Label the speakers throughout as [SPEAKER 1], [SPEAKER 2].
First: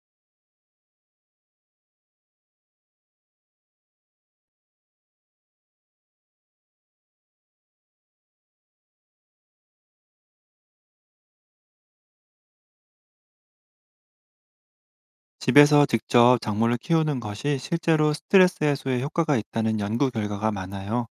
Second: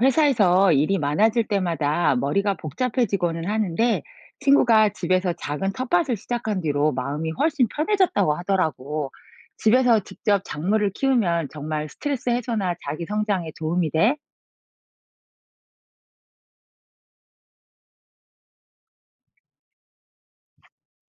[SPEAKER 1] 회사에서 일이 많아질 때마다 머리가 복잡해지고는 하는데 친구가 집에서 작은 텃밭을 시작한 뒤로 마음이 훨씬 편해졌다고 하더라고. 집에서 직접 작물을 키우면 정말 스트레스 해소나 자기 성장에 도움이 돼?
[SPEAKER 2] 집에서 직접 작물을 키우는 것이 실제로 스트레스 해소에 효과가 있다는 연구 결과가 많아요.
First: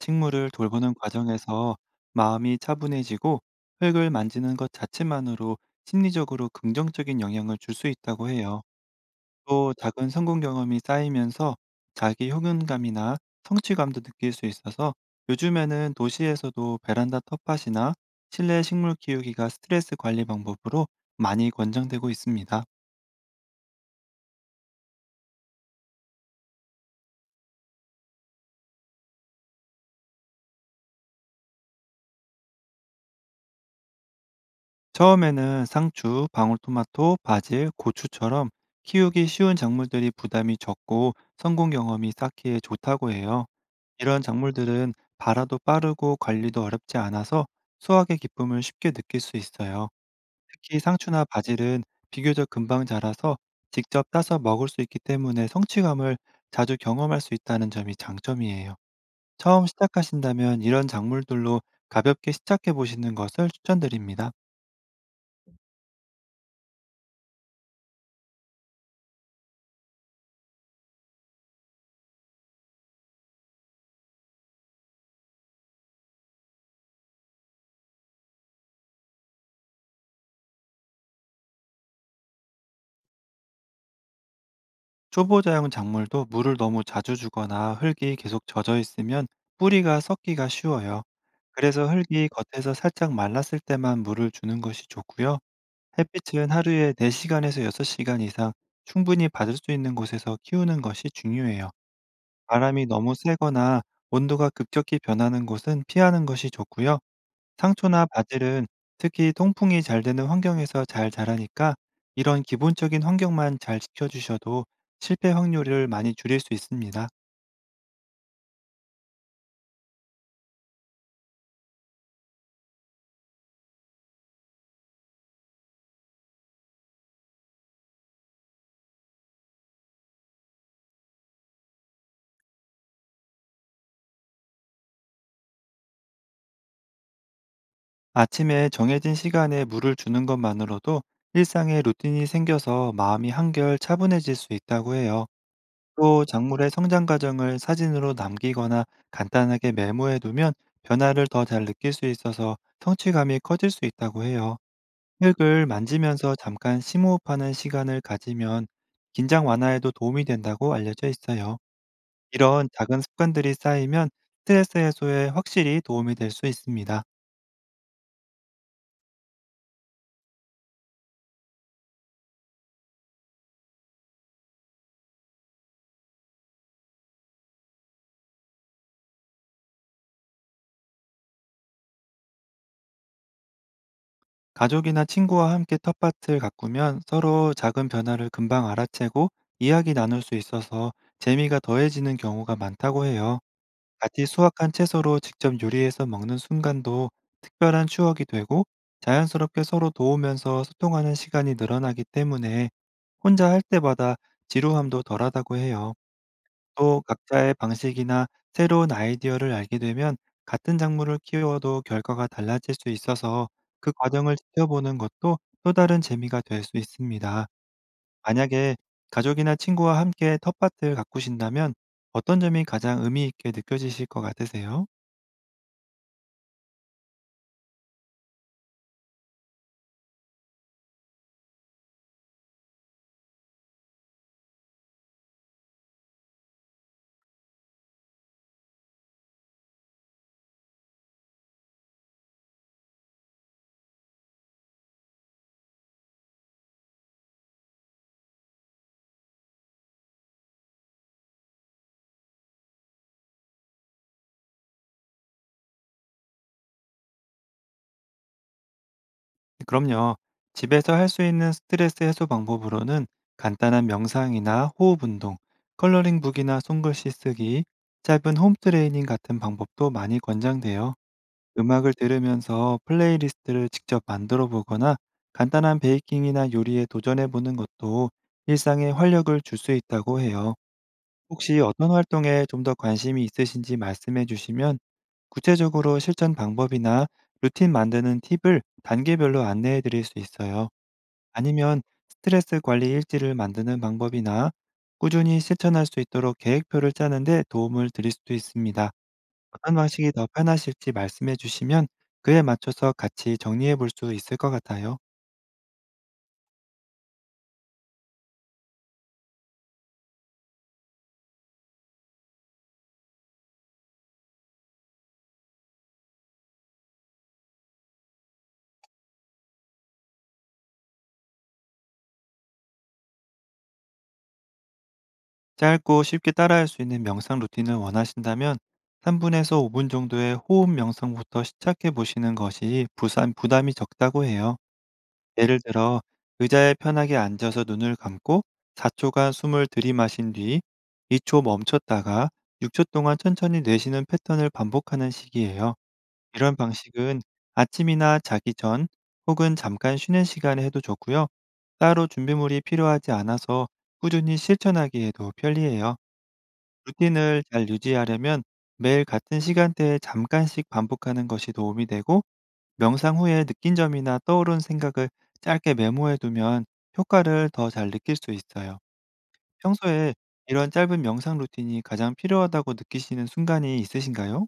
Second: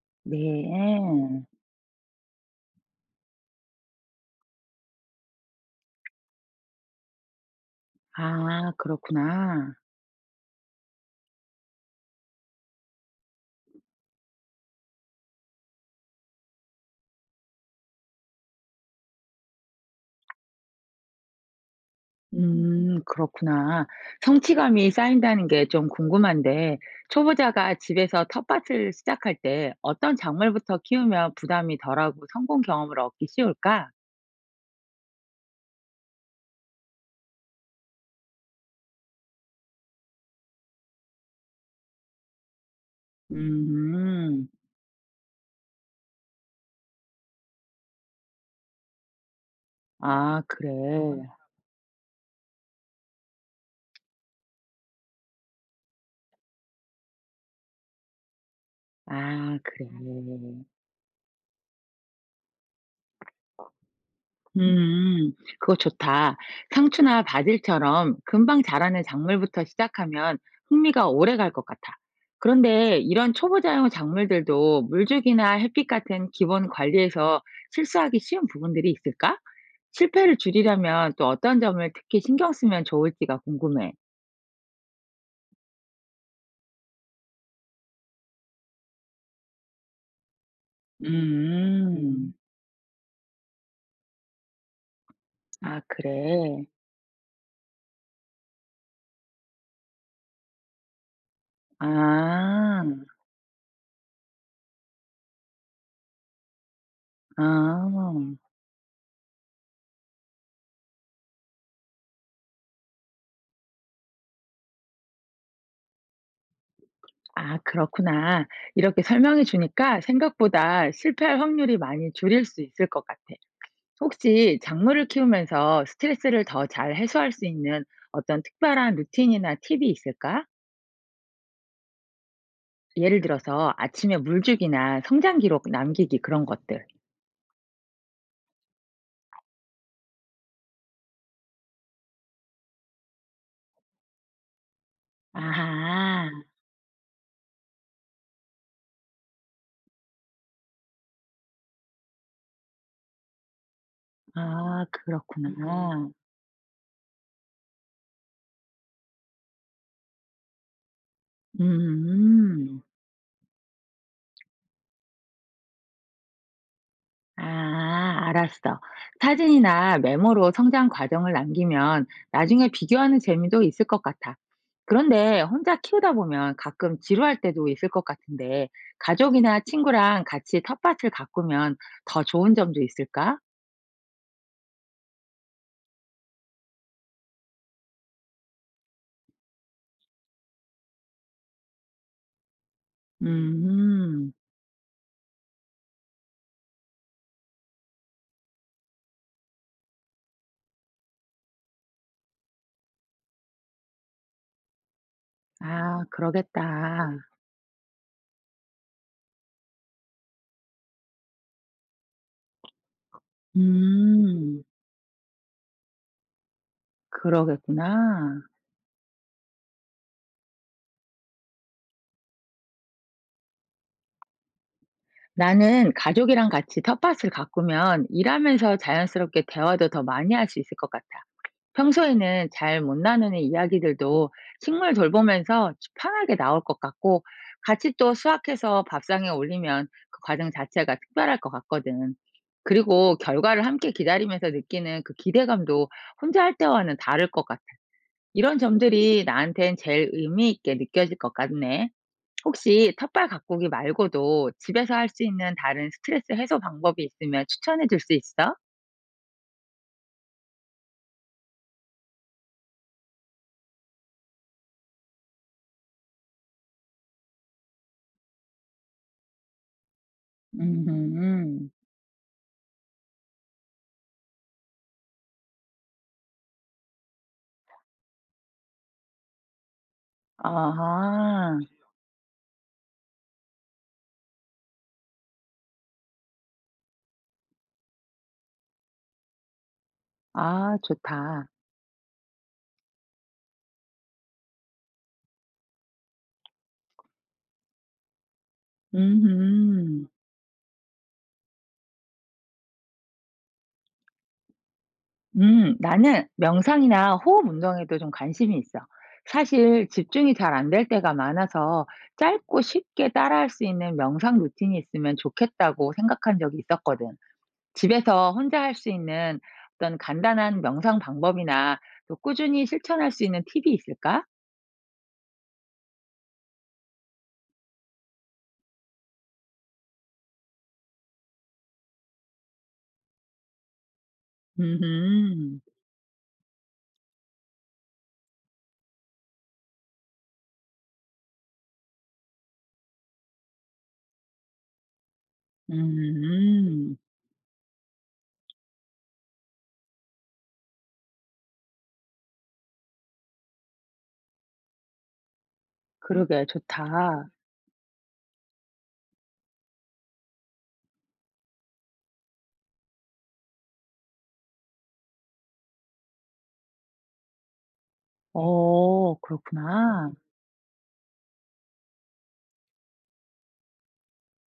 [SPEAKER 2] 식물을 돌보는
[SPEAKER 1] 네.
[SPEAKER 2] 과정에서 마음이 차분해지고, 흙을 만지는 것 자체만으로 심리적으로 긍정적인 영향을 줄 수 있다고 해요.
[SPEAKER 1] 아, 그렇구나.
[SPEAKER 2] 또 작은 성공 경험이 쌓이면서 자기 효능감이나 성취감도 느낄 수 있어서, 요즘에는 도시에서도 베란다 텃밭이나 실내 식물 키우기가 스트레스 관리 방법으로 많이 권장되고 있습니다.
[SPEAKER 1] 그렇구나. 성취감이 쌓인다는 게 좀 궁금한데, 초보자가 집에서 텃밭을 시작할 때 어떤 작물부터 키우면 부담이 덜하고 성공 경험을 얻기 쉬울까?
[SPEAKER 2] 처음에는 상추, 방울토마토, 바질, 고추처럼 키우기 쉬운 작물들이 부담이 적고 성공 경험이 쌓기에 좋다고 해요. 이런
[SPEAKER 1] 음.
[SPEAKER 2] 작물들은 발화도 빠르고 관리도 어렵지 않아서 수확의 기쁨을 쉽게 느낄 수 있어요.
[SPEAKER 1] 아 그래.
[SPEAKER 2] 특히 상추나 바질은 비교적 금방 자라서 직접 따서 먹을 수 있기 때문에, 성취감을 자주 경험할 수 있다는 점이 장점이에요.
[SPEAKER 1] 아
[SPEAKER 2] 처음
[SPEAKER 1] 그래.
[SPEAKER 2] 시작하신다면 이런 작물들로 가볍게 시작해 보시는 것을 추천드립니다.
[SPEAKER 1] 음. 그거 좋다. 상추나 바질처럼 금방 자라는 작물부터 시작하면 흥미가 오래 갈 것 같아. 그런데 이런 초보자용 작물들도 물주기나 햇빛 같은 기본 관리에서 실수하기 쉬운 부분들이 있을까? 실패를 줄이려면 또 어떤 점을 특히 신경 쓰면 좋을지가 궁금해.
[SPEAKER 2] 초보자용 작물도 물을 너무 자주 주거나 흙이 계속 젖어 있으면 뿌리가 썩기가 쉬워요. 그래서 흙이
[SPEAKER 1] 음.
[SPEAKER 2] 겉에서 살짝 말랐을 때만 물을 주는 것이 좋고요.
[SPEAKER 1] 아
[SPEAKER 2] 햇빛은
[SPEAKER 1] 그래.
[SPEAKER 2] 하루에 4시간에서 6시간 이상 충분히 받을 수 있는 곳에서 키우는 것이 중요해요.
[SPEAKER 1] 아.
[SPEAKER 2] 바람이 너무 세거나 온도가 급격히 변하는 곳은 피하는 것이 좋고요.
[SPEAKER 1] 아.
[SPEAKER 2] 상초나 바질은 특히 통풍이 잘 되는 환경에서 잘 자라니까, 이런 기본적인 환경만 잘 지켜주셔도 실패 확률을 많이 줄일 수 있습니다.
[SPEAKER 1] 아, 그렇구나. 이렇게 설명해 주니까 생각보다 실패할 확률이 많이 줄일 수 있을 것 같아. 혹시 작물을 키우면서 스트레스를 더 잘 해소할 수 있는 어떤 특별한 루틴이나 팁이 있을까? 예를 들어서 아침에 물주기나 성장 기록 남기기 그런 것들.
[SPEAKER 2] 아침에 정해진 시간에 물을 주는 것만으로도 일상의 루틴이 생겨서 마음이 한결 차분해질 수 있다고 해요. 또
[SPEAKER 1] 아하,
[SPEAKER 2] 작물의 성장 과정을 사진으로 남기거나 간단하게 메모해 두면 변화를 더 잘 느낄 수 있어서 성취감이 커질 수 있다고 해요.
[SPEAKER 1] 아, 그렇구나.
[SPEAKER 2] 흙을 만지면서 잠깐 심호흡하는 시간을 가지면 긴장 완화에도 도움이 된다고 알려져 있어요. 이런
[SPEAKER 1] 음.
[SPEAKER 2] 작은 습관들이 쌓이면 스트레스 해소에 확실히 도움이 될 수 있습니다.
[SPEAKER 1] 아, 알았어. 사진이나 메모로 성장 과정을 남기면 나중에 비교하는 재미도 있을 것 같아. 그런데 혼자 키우다 보면 가끔 지루할 때도 있을 것 같은데 가족이나 친구랑 같이 텃밭을 가꾸면 더 좋은 점도 있을까?
[SPEAKER 2] 가족이나 친구와 함께 텃밭을 가꾸면 서로 작은 변화를 금방 알아채고 이야기 나눌 수 있어서 재미가 더해지는 경우가 많다고 해요. 같이
[SPEAKER 1] 음,
[SPEAKER 2] 수확한 채소로 직접 요리해서 먹는 순간도 특별한 추억이 되고, 자연스럽게 서로 도우면서 소통하는 시간이 늘어나기 때문에 혼자 할 때마다 지루함도 덜하다고 해요.
[SPEAKER 1] 아,
[SPEAKER 2] 또
[SPEAKER 1] 그러겠다.
[SPEAKER 2] 각자의 방식이나 새로운 아이디어를 알게 되면 같은 작물을 키워도 결과가 달라질 수 있어서, 그 과정을
[SPEAKER 1] 음,
[SPEAKER 2] 지켜보는 것도 또 다른 재미가 될 수 있습니다.
[SPEAKER 1] 그러겠구나.
[SPEAKER 2] 만약에 가족이나 친구와 함께 텃밭을 가꾸신다면 어떤 점이 가장 의미 있게 느껴지실 것 같으세요?
[SPEAKER 1] 나는 가족이랑 같이 텃밭을 가꾸면 일하면서 자연스럽게 대화도 더 많이 할 수 있을 것 같아. 평소에는 잘 못 나누는 이야기들도 식물 돌보면서 편하게 나올 것 같고 같이 또 수확해서 밥상에 올리면 그 과정 자체가 특별할 것 같거든. 그리고 결과를 함께 기다리면서 느끼는 그 기대감도 혼자 할 때와는 다를 것 같아. 이런 점들이 나한텐 제일 의미 있게 느껴질 것 같네. 혹시 텃밭 가꾸기 말고도 집에서 할 수 있는 다른 스트레스 해소 방법이 있으면 추천해 줄 수 있어?
[SPEAKER 2] 그럼요. 집에서 할 수 있는 스트레스 해소 방법으로는 간단한 명상이나 호흡 운동, 컬러링북이나 손글씨 쓰기, 짧은 홈 트레이닝 같은 방법도 많이 권장돼요.
[SPEAKER 1] 음.
[SPEAKER 2] 음악을 들으면서 플레이리스트를 직접 만들어 보거나 간단한 베이킹이나 요리에 도전해 보는 것도 일상에 활력을 줄 수 있다고 해요.
[SPEAKER 1] 아하.
[SPEAKER 2] 혹시 어떤 활동에 좀 더 관심이 있으신지 말씀해 주시면 구체적으로 실천 방법이나 루틴 만드는 팁을 단계별로 안내해 드릴 수 있어요.
[SPEAKER 1] 아 좋다.
[SPEAKER 2] 아니면 스트레스 관리 일지를 만드는 방법이나 꾸준히 실천할 수 있도록 계획표를 짜는데 도움을 드릴 수도 있습니다. 어떤
[SPEAKER 1] 음음.
[SPEAKER 2] 방식이 더 편하실지 말씀해 주시면 그에 맞춰서 같이 정리해 볼 수 있을 것 같아요.
[SPEAKER 1] 나는 명상이나 호흡 운동에도 좀 관심이 있어. 사실 집중이 잘 안 될 때가 많아서 짧고 쉽게 따라할 수 있는 명상 루틴이 있으면 좋겠다고 생각한 적이 있었거든. 집에서 혼자 할 수 있는 어떤 간단한 명상 방법이나 또 꾸준히 실천할 수 있는 팁이 있을까?
[SPEAKER 2] 짧고 쉽게 따라할 수 있는 명상 루틴을 원하신다면 3분에서 5분 정도의 호흡 명상부터 시작해 보시는 것이 부산 부담이 적다고 해요. 예를
[SPEAKER 1] 음음.
[SPEAKER 2] 들어, 의자에 편하게 앉아서 눈을 감고 4초간 숨을 들이마신 뒤 2초 멈췄다가 6초 동안 천천히 내쉬는 패턴을 반복하는 식이에요. 이런
[SPEAKER 1] 음.
[SPEAKER 2] 방식은 아침이나 자기 전 혹은 잠깐 쉬는 시간에 해도 좋고요. 따로 준비물이 필요하지 않아서 꾸준히 실천하기에도 편리해요.
[SPEAKER 1] 그러게 좋다.
[SPEAKER 2] 루틴을 잘 유지하려면 매일 같은 시간대에 잠깐씩 반복하는 것이 도움이 되고, 명상 후에 느낀 점이나 떠오른 생각을 짧게 메모해 두면 효과를 더 잘 느낄 수 있어요.
[SPEAKER 1] 어 그렇구나.
[SPEAKER 2] 평소에 이런 짧은 명상 루틴이 가장 필요하다고 느끼시는 순간이 있으신가요?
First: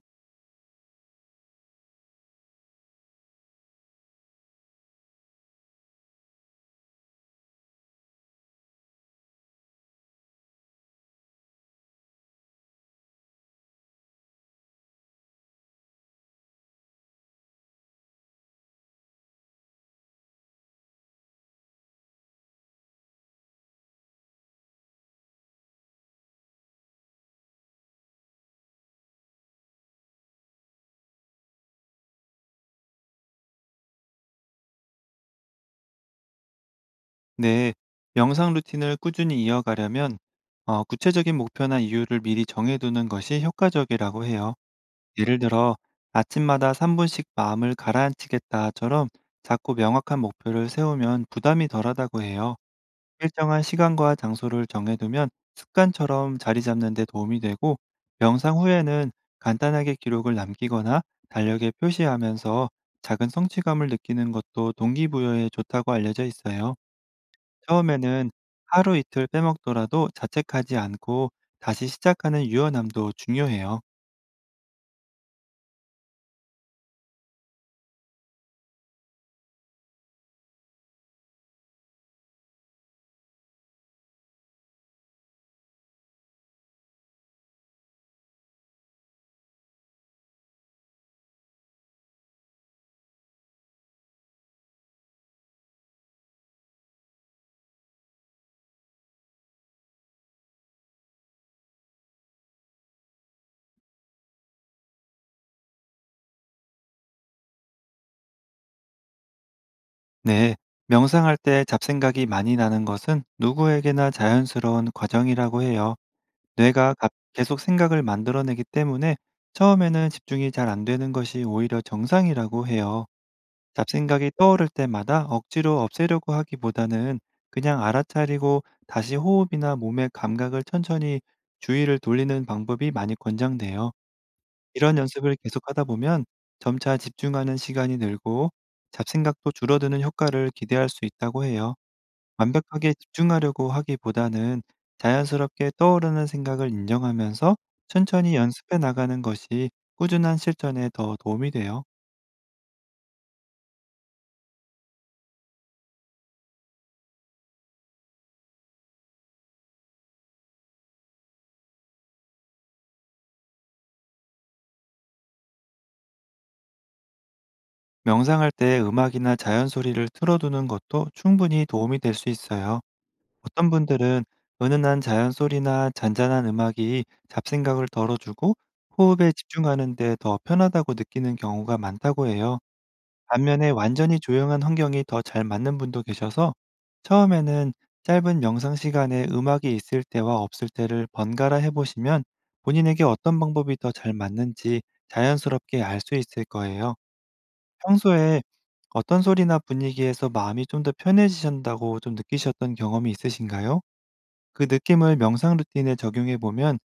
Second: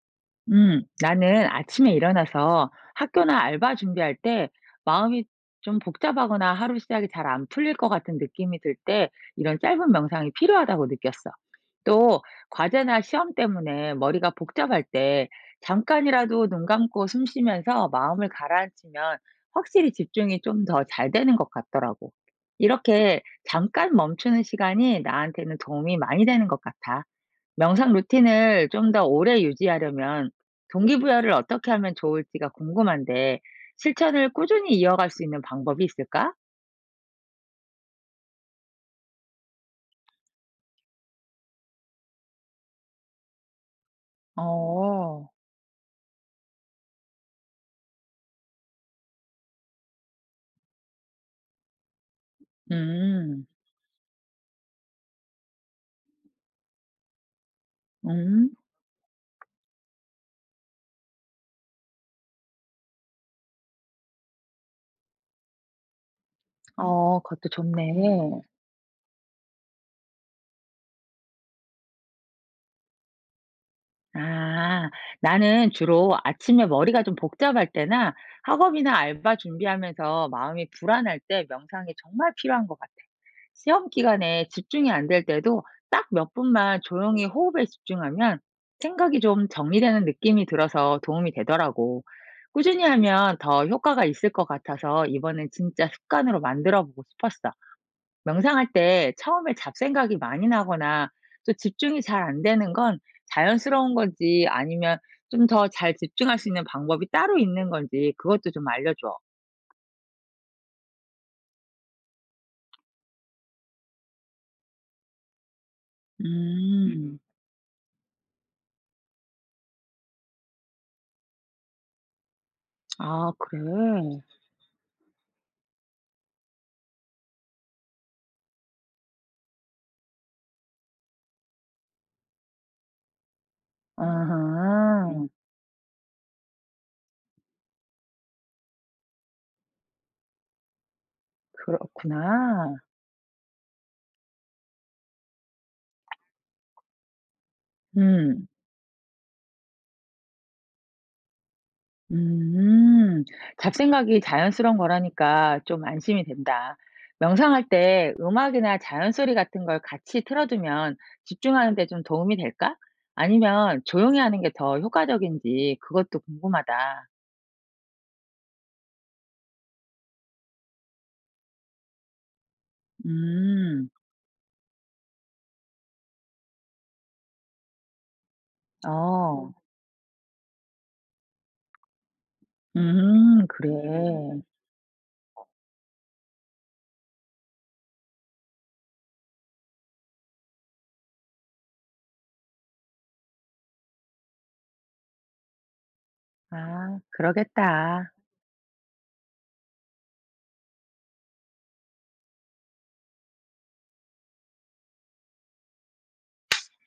[SPEAKER 1] 나는 아침에 일어나서 학교나 알바 준비할 때 마음이 좀 복잡하거나 하루 시작이 잘 안 풀릴 것 같은 느낌이 들 때 이런 짧은 명상이 필요하다고 느꼈어. 또 과제나 시험 때문에 머리가 복잡할 때 잠깐이라도 눈 감고 숨 쉬면서 마음을 가라앉히면 확실히 집중이 좀 더 잘 되는 것 같더라고. 이렇게 잠깐 멈추는 시간이 나한테는 도움이 많이 되는 것 같아. 명상 루틴을 좀 더 오래 유지하려면 동기부여를 어떻게 하면 좋을지가 궁금한데 실천을 꾸준히 이어갈 수 있는 방법이 있을까?
[SPEAKER 2] 네. 명상 루틴을 꾸준히 이어가려면 구체적인 목표나 이유를 미리 정해두는 것이 효과적이라고 해요.
[SPEAKER 1] 어.
[SPEAKER 2] 예를 들어, 아침마다 3분씩 마음을 가라앉히겠다처럼 작고 명확한 목표를 세우면 부담이 덜하다고 해요.
[SPEAKER 1] 음.
[SPEAKER 2] 일정한 시간과 장소를 정해두면 습관처럼 자리 잡는 데 도움이 되고,
[SPEAKER 1] 음.
[SPEAKER 2] 명상 후에는 간단하게 기록을 남기거나 달력에 표시하면서 작은 성취감을 느끼는 것도 동기부여에 좋다고 알려져 있어요.
[SPEAKER 1] 어 그것도 좋네.
[SPEAKER 2] 처음에는 하루 이틀 빼먹더라도 자책하지 않고 다시 시작하는 유연함도 중요해요.
[SPEAKER 1] 아, 나는 주로 아침에 머리가 좀 복잡할 때나 학업이나 알바 준비하면서 마음이 불안할 때 명상이 정말 필요한 것 같아. 시험 기간에 집중이 안 될 때도 딱 몇 분만 조용히 호흡에 집중하면 생각이 좀 정리되는 느낌이 들어서 도움이 되더라고. 꾸준히 하면 더 효과가 있을 것 같아서 이번엔 진짜 습관으로 만들어 보고 싶었어. 명상할 때 처음에 잡생각이 많이 나거나 또 집중이 잘 안 되는 건 자연스러운 건지 아니면 좀 더 잘 집중할 수 있는 방법이 따로 있는 건지 그것도 좀 알려줘.
[SPEAKER 2] 네. 명상할 때 잡생각이 많이 나는 것은 누구에게나 자연스러운 과정이라고 해요.
[SPEAKER 1] 음.
[SPEAKER 2] 뇌가
[SPEAKER 1] 음.
[SPEAKER 2] 계속 생각을 만들어내기 때문에 처음에는 집중이 잘 안 되는 것이 오히려 정상이라고 해요.
[SPEAKER 1] 아, 그래.
[SPEAKER 2] 잡생각이 떠오를 때마다 억지로 없애려고 하기보다는 그냥 알아차리고 다시 호흡이나 몸의 감각을 천천히 주의를 돌리는 방법이 많이 권장돼요. 이런
[SPEAKER 1] 아하. 음.
[SPEAKER 2] 연습을 계속하다 보면 점차 집중하는 시간이 늘고 잡생각도 줄어드는 효과를 기대할 수 있다고 해요.
[SPEAKER 1] 그렇구나.
[SPEAKER 2] 완벽하게 집중하려고 하기보다는 자연스럽게 떠오르는 생각을 인정하면서 천천히
[SPEAKER 1] 음.
[SPEAKER 2] 연습해 나가는 것이 꾸준한 실천에 더 도움이 돼요.
[SPEAKER 1] 음. 잡생각이 자연스러운 거라니까 좀 안심이 된다. 명상할 때 음악이나 자연 소리 같은 걸 같이 틀어두면 집중하는 데 좀 도움이 될까? 아니면 조용히 하는 게 더 효과적인지 그것도 궁금하다.
[SPEAKER 2] 명상할 때 음악이나 자연 소리를 틀어두는 것도 충분히 도움이 될 수 있어요. 어떤
[SPEAKER 1] 음.
[SPEAKER 2] 분들은 은은한 자연 소리나 잔잔한 음악이 잡생각을 덜어주고 호흡에
[SPEAKER 1] 어.
[SPEAKER 2] 집중하는 데 더 편하다고 느끼는 경우가 많다고 해요.
[SPEAKER 1] 음.
[SPEAKER 2] 반면에 완전히
[SPEAKER 1] 그래.
[SPEAKER 2] 조용한 환경이 더 잘 맞는 분도 계셔서, 처음에는 짧은 명상 시간에 음악이 있을 때와 없을 때를 번갈아 해보시면 본인에게 어떤 방법이 더 잘 맞는지 자연스럽게 알 수 있을 거예요.
[SPEAKER 1] 아 그러겠다.
[SPEAKER 2] 평소에 어떤 소리나 분위기에서 마음이 좀 더 편해지신다고 좀 느끼셨던 경험이 있으신가요? 그 느낌을 명상 루틴에 적용해 보면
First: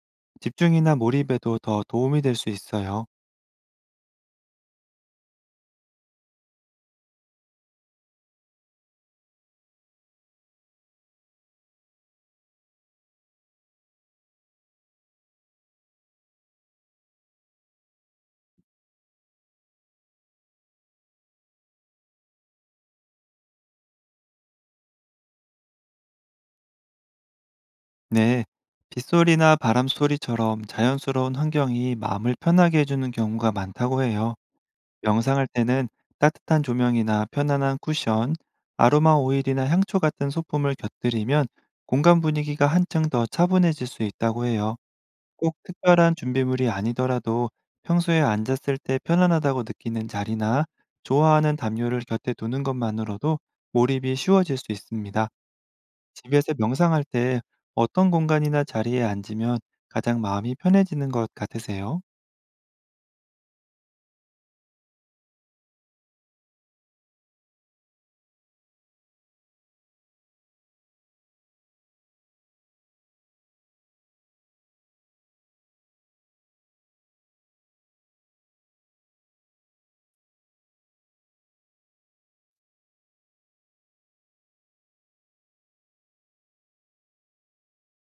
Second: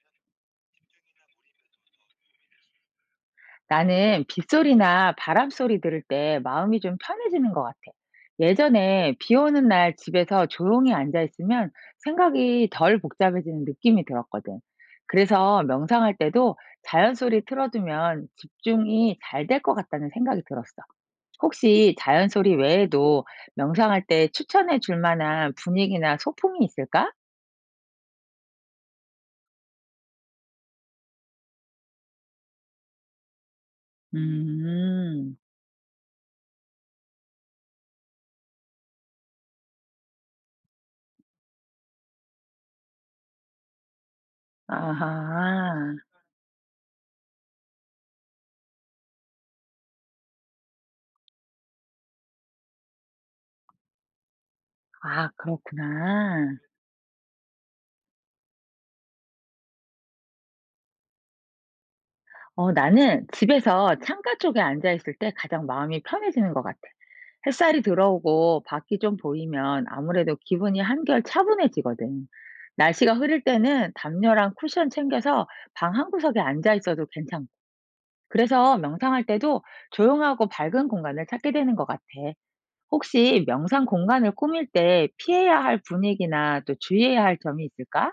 [SPEAKER 2] 집중이나 몰입에도 더 도움이 될 수 있어요.
[SPEAKER 1] 나는 빗소리나 바람 소리 들을 때 마음이 좀 편해지는 것 같아. 예전에 비 오는 날 집에서 조용히 앉아 있으면 생각이 덜 복잡해지는 느낌이 들었거든. 그래서 명상할 때도 자연 소리 틀어두면 집중이 잘 될 것 같다는 생각이 들었어. 혹시 자연 소리 외에도 명상할 때 추천해 줄 만한 분위기나 소품이 있을까?
[SPEAKER 2] 네, 빗소리나 바람 소리처럼 자연스러운 환경이 마음을 편하게 해주는 경우가 많다고 해요.
[SPEAKER 1] 음,
[SPEAKER 2] 명상할 때는 따뜻한 조명이나 편안한 쿠션, 아로마 오일이나 향초 같은 소품을 곁들이면 공간 분위기가 한층 더 차분해질 수 있다고 해요. 꼭
[SPEAKER 1] 아하.
[SPEAKER 2] 특별한 준비물이 아니더라도 평소에 앉았을 때 편안하다고 느끼는 자리나 좋아하는 담요를 곁에 두는 것만으로도 몰입이 쉬워질 수 있습니다.
[SPEAKER 1] 아,
[SPEAKER 2] 집에서
[SPEAKER 1] 그렇구나.
[SPEAKER 2] 명상할 때 어떤 공간이나 자리에 앉으면 가장 마음이 편해지는 것 같으세요?
[SPEAKER 1] 어 나는 집에서 창가 쪽에 앉아 있을 때 가장 마음이 편해지는 것 같아. 햇살이 들어오고 밖이 좀 보이면 아무래도 기분이 한결 차분해지거든. 날씨가 흐릴 때는 담요랑 쿠션 챙겨서 방 한 구석에 앉아 있어도 괜찮고. 그래서 명상할 때도 조용하고 밝은 공간을 찾게 되는 것 같아. 혹시 명상 공간을 꾸밀 때 피해야 할 분위기나 또 주의해야 할 점이 있을까?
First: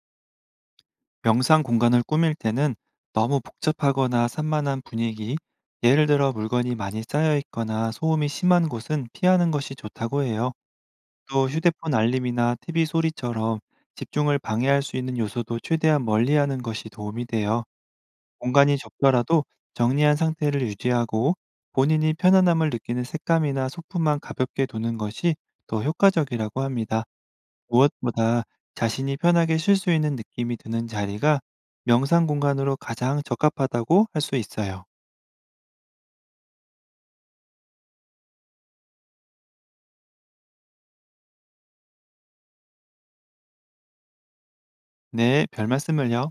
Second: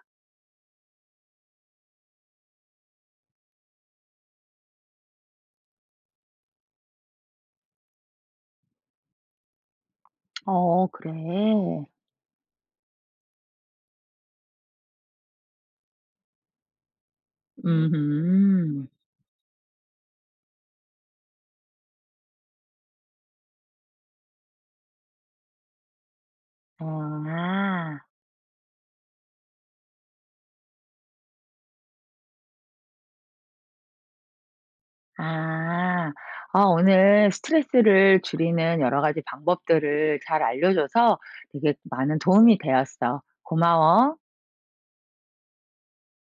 [SPEAKER 2] 명상 공간을 꾸밀 때는 너무 복잡하거나 산만한 분위기, 예를 들어 물건이 많이 쌓여 있거나 소음이 심한 곳은 피하는 것이 좋다고 해요.
[SPEAKER 1] 어,
[SPEAKER 2] 또
[SPEAKER 1] 그래.
[SPEAKER 2] 휴대폰 알림이나 티비 소리처럼 집중을 방해할 수 있는 요소도 최대한 멀리하는 것이 도움이 돼요. 공간이
[SPEAKER 1] 음.
[SPEAKER 2] 좁더라도 정리한 상태를 유지하고 본인이 편안함을 느끼는 색감이나 소품만 가볍게 두는 것이 더 효과적이라고 합니다.
[SPEAKER 1] 아.
[SPEAKER 2] 무엇보다 자신이 편하게 쉴 수 있는 느낌이 드는 자리가 명상 공간으로 가장 적합하다고 할 수 있어요.
[SPEAKER 1] 아. 아 오늘 스트레스를 줄이는 여러 가지 방법들을 잘 알려줘서 되게 많은 도움이 되었어. 고마워.
[SPEAKER 2] 네, 별 말씀을요.